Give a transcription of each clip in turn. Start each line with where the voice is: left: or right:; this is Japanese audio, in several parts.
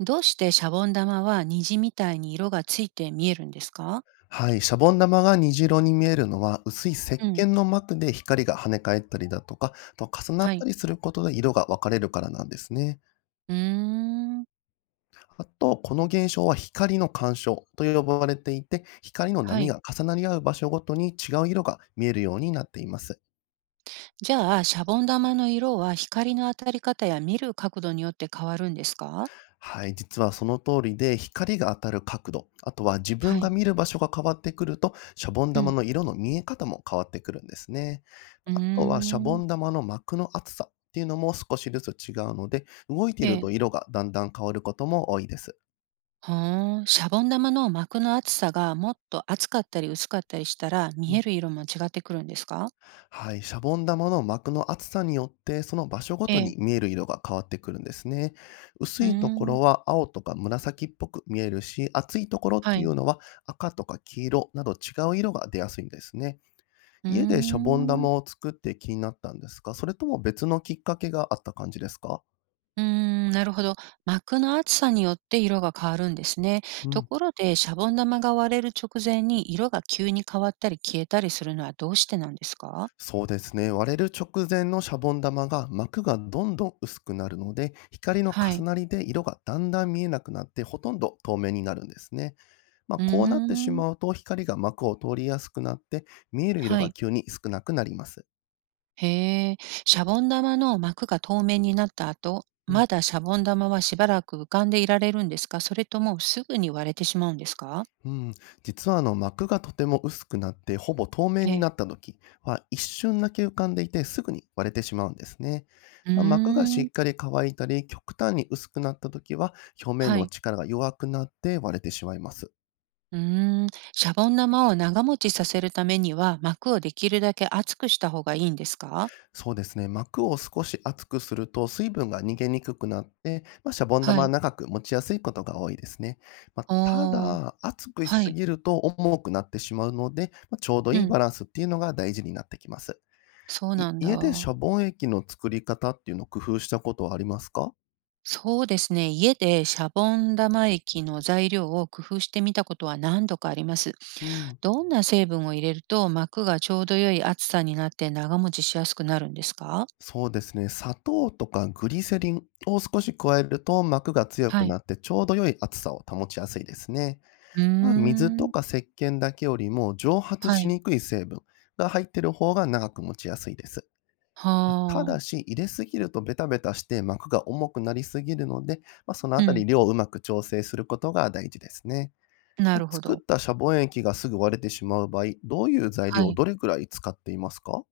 right: どうしてシャボン玉は虹みたいに色がついて見えるんですか？
left: はい、シャボン玉が虹色に見えるのは、薄い石
right: うん。
left: 鹸の膜で光が跳ね返ったりだとか、あと重な
right: は
left: った
right: い。
left: りすることで色が分かれるからなんですね。
right: うーん。
left: あと、この現象は光の干渉と呼ばれていて、光の
right: は
left: 波
right: い。
left: が重なり合う場所ごとに違う色が見えるようになっています。
right: じゃあ、シャボン玉の色は光の当たり方や見る角度によって変わるんですか？
left: はい、実はその通りで、光が当たる角度、あとは自分
right: は
left: が
right: い。
left: 見る場所が変わってくると、シャボン
right: う
left: 玉
right: ん。
left: の色の見え方も変わってくるんですね。
right: うー
left: あとはシャボ
right: ん。
left: ン玉の膜の厚さっていうのも少しずつ違うので、動いてい
right: え
left: る
right: え。
left: と色がだんだん変わることも多いです。
right: はあ、シャボン玉の膜の厚さがもっと厚かったり薄かったりしたら
left: う
right: 見
left: ん。
right: える色も違ってくるんですか？
left: はい、シャボン玉の膜の厚さによってその場所ご
right: え
left: とに見
right: え。
left: える色が変わってくるんですね。薄
right: うー
left: いところ
right: ん。
left: は青とか紫っぽく見えるし、厚いところっ
right: は
left: てい
right: い。
left: うのは赤とか黄色など違う色が出やすいんですね。
right: うー
left: 家でシャボン
right: ん。
left: 玉を作って気になったんですか？それとも別のきっかけがあった感じですか？
right: うーん、なるほど。膜の厚さによって色が変わるんですね。
left: う
right: と
left: ん、
right: ころで、シャボン玉が割れる直前に色が急に変わったり消えたりするのはどうしてなんですか？
left: そうですね。割れる直前のシャボン玉が膜がどんどん薄くなるので、光の
right: は
left: 重
right: い。
left: なりで色がだんだん見えなくなってほとんど透明になるんですね。まあ、
right: うー
left: こうなってし
right: ん。
left: まうと光が膜を通りやすくなって見える色
right: は
left: が
right: い。
left: 急に少なくなります。
right: へえ。シャボン玉の膜が透明になった後、
left: うん、
right: まだシャボン玉はしばらく浮かんでいられるんですか？それともすぐに割れてしまうんですか？
left: うん、実はあの膜がとても薄くなってほぼ透明
right: え
left: に
right: え。
left: なった時は一瞬だけ浮かんでいてすぐに割れてしまうんですね。
right: うー
left: まあ、膜がし
right: ん。
left: っかり乾いたり極端に薄くなった時は表面
right: は
left: の
right: い。
left: 力が弱くなって割れてしまいます。
right: うーん、シャボン玉を長持ちさせるためには、膜をできるだけ厚くした方がいいんですか？
left: そうですね。膜を少し厚くすると水分が逃げにくくなって、まあ、シャボン玉
right: は
left: は
right: い。
left: 長く持ちやすいことが多いですね。まあ、た
right: おー、
left: だ、厚くし
right: は
left: す
right: い。
left: ぎると重くなってしまうので、まあ、ちょうど
right: う
left: いい
right: ん。
left: バランスっていうのが大事になってきます。
right: そう
left: い
right: なん
left: 家で
right: だ。
left: シャボン液の作り方っていうのを工夫したことはありますか？
right: そうですね。家でシャボン玉液の材料を工夫してみたことは何度かあります。
left: うん。
right: どんな成分を入れると膜がちょうど良い厚さになって長持ちしやすくなるんですか？
left: そうですね。砂糖とかグリセリンを少し加えると膜が強く
right: はい。
left: なってちょうど良い厚さを保ちやすいですね。
right: うー
left: まあ、水と
right: ん。
left: か石鹸だけよりも蒸発
right: は
left: し
right: い。
left: にくい成分が入ってる方が長く持ちやすいです。
right: は
left: まあただ
right: あ。
left: し、入れすぎるとベタベタして膜が重くなりすぎるので、まあ、その
right: う
left: あた
right: ん。
left: り量をうまく調整することが大事ですね。
right: な
left: まあ
right: るほ
left: 作っ
right: ど。
left: たシャボン液がすぐ割れてしまう場合、どういう材
right: は
left: 料を
right: い。
left: どれくらい使っていますか？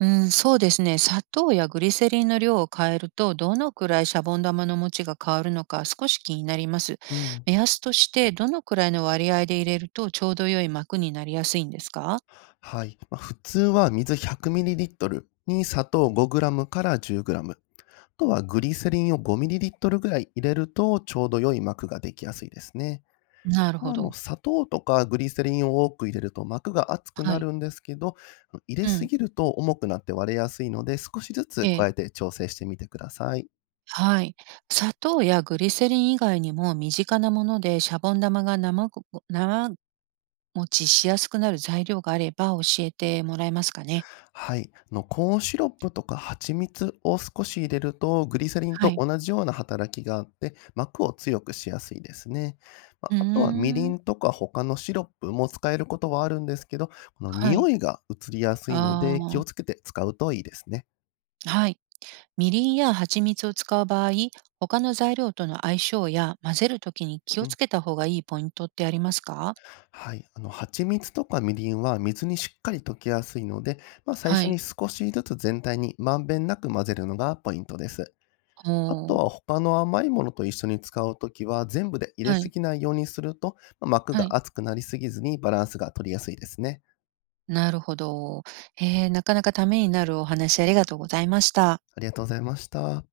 right: うん、そうですね。砂糖やグリセリンの量を変えると、どのくらいシャボン玉の持ちが変わるのか少し気になります。
left: うん。
right: 目安として、どのくらいの割合で入れるとちょうど良い膜になりやすいんですか？
left: はい。まあ普通は水 100ml に砂糖 5g から 10g。とはグリセリンを5ミリリットルぐらい入れると、ちょうど良い膜ができやすいですね。
right: なるほ
left: あの、
right: ど。
left: 砂糖とかグリセリンを多く入れると膜が厚く
right: は
left: な
right: い。
left: るんですけど、入れ
right: う
left: す
right: ん。
left: ぎると重くなって割れやすいので、少しずつ
right: ええ。
left: 加えて調整してみてください。
right: はい。砂糖やグリセリン以外にも身近なものでシャボン玉が生ご生持ちしやすくなる材料があれば教えてもらえますかね。
left: はい。あのコーンシロップとか蜂蜜を少し入れると、グリセリン
right: は
left: と
right: い。
left: 同じような働きがあって、膜を強くしやすいですね。ま
right: うー
left: あ、あとはみり
right: ん。
left: んとか他のシロップも使えることはあるんですけど、この
right: は
left: 匂
right: い。
left: いが移りやすいの
right: あ
left: で気をつ
right: あ。
left: けて使うといいですね。
right: はい。みりんや蜂蜜を使う場合、他の材料との相性や混ぜるときに気
left: う
right: を
left: ん。
right: つけた方がいいポイントってありますか？
left: はい。あの、蜂蜜とかみりんは水にしっかり溶けやすいので、まあ、最
right: は
left: 初に
right: い。
left: 少しずつ全体にまんべんなく混ぜるのがポイントです。あと
right: お
left: は
right: ー。
left: 他の甘いものと一緒に使うときは、全部で入れ
right: は
left: す
right: い。
left: ぎないようにすると、ま、膜
right: は
left: が
right: い。
left: 厚くなりすぎずにバランスが取りやすいですね。
right: なるほど。なかなかためになるお話ありがとうございました。
left: ありがとうございました。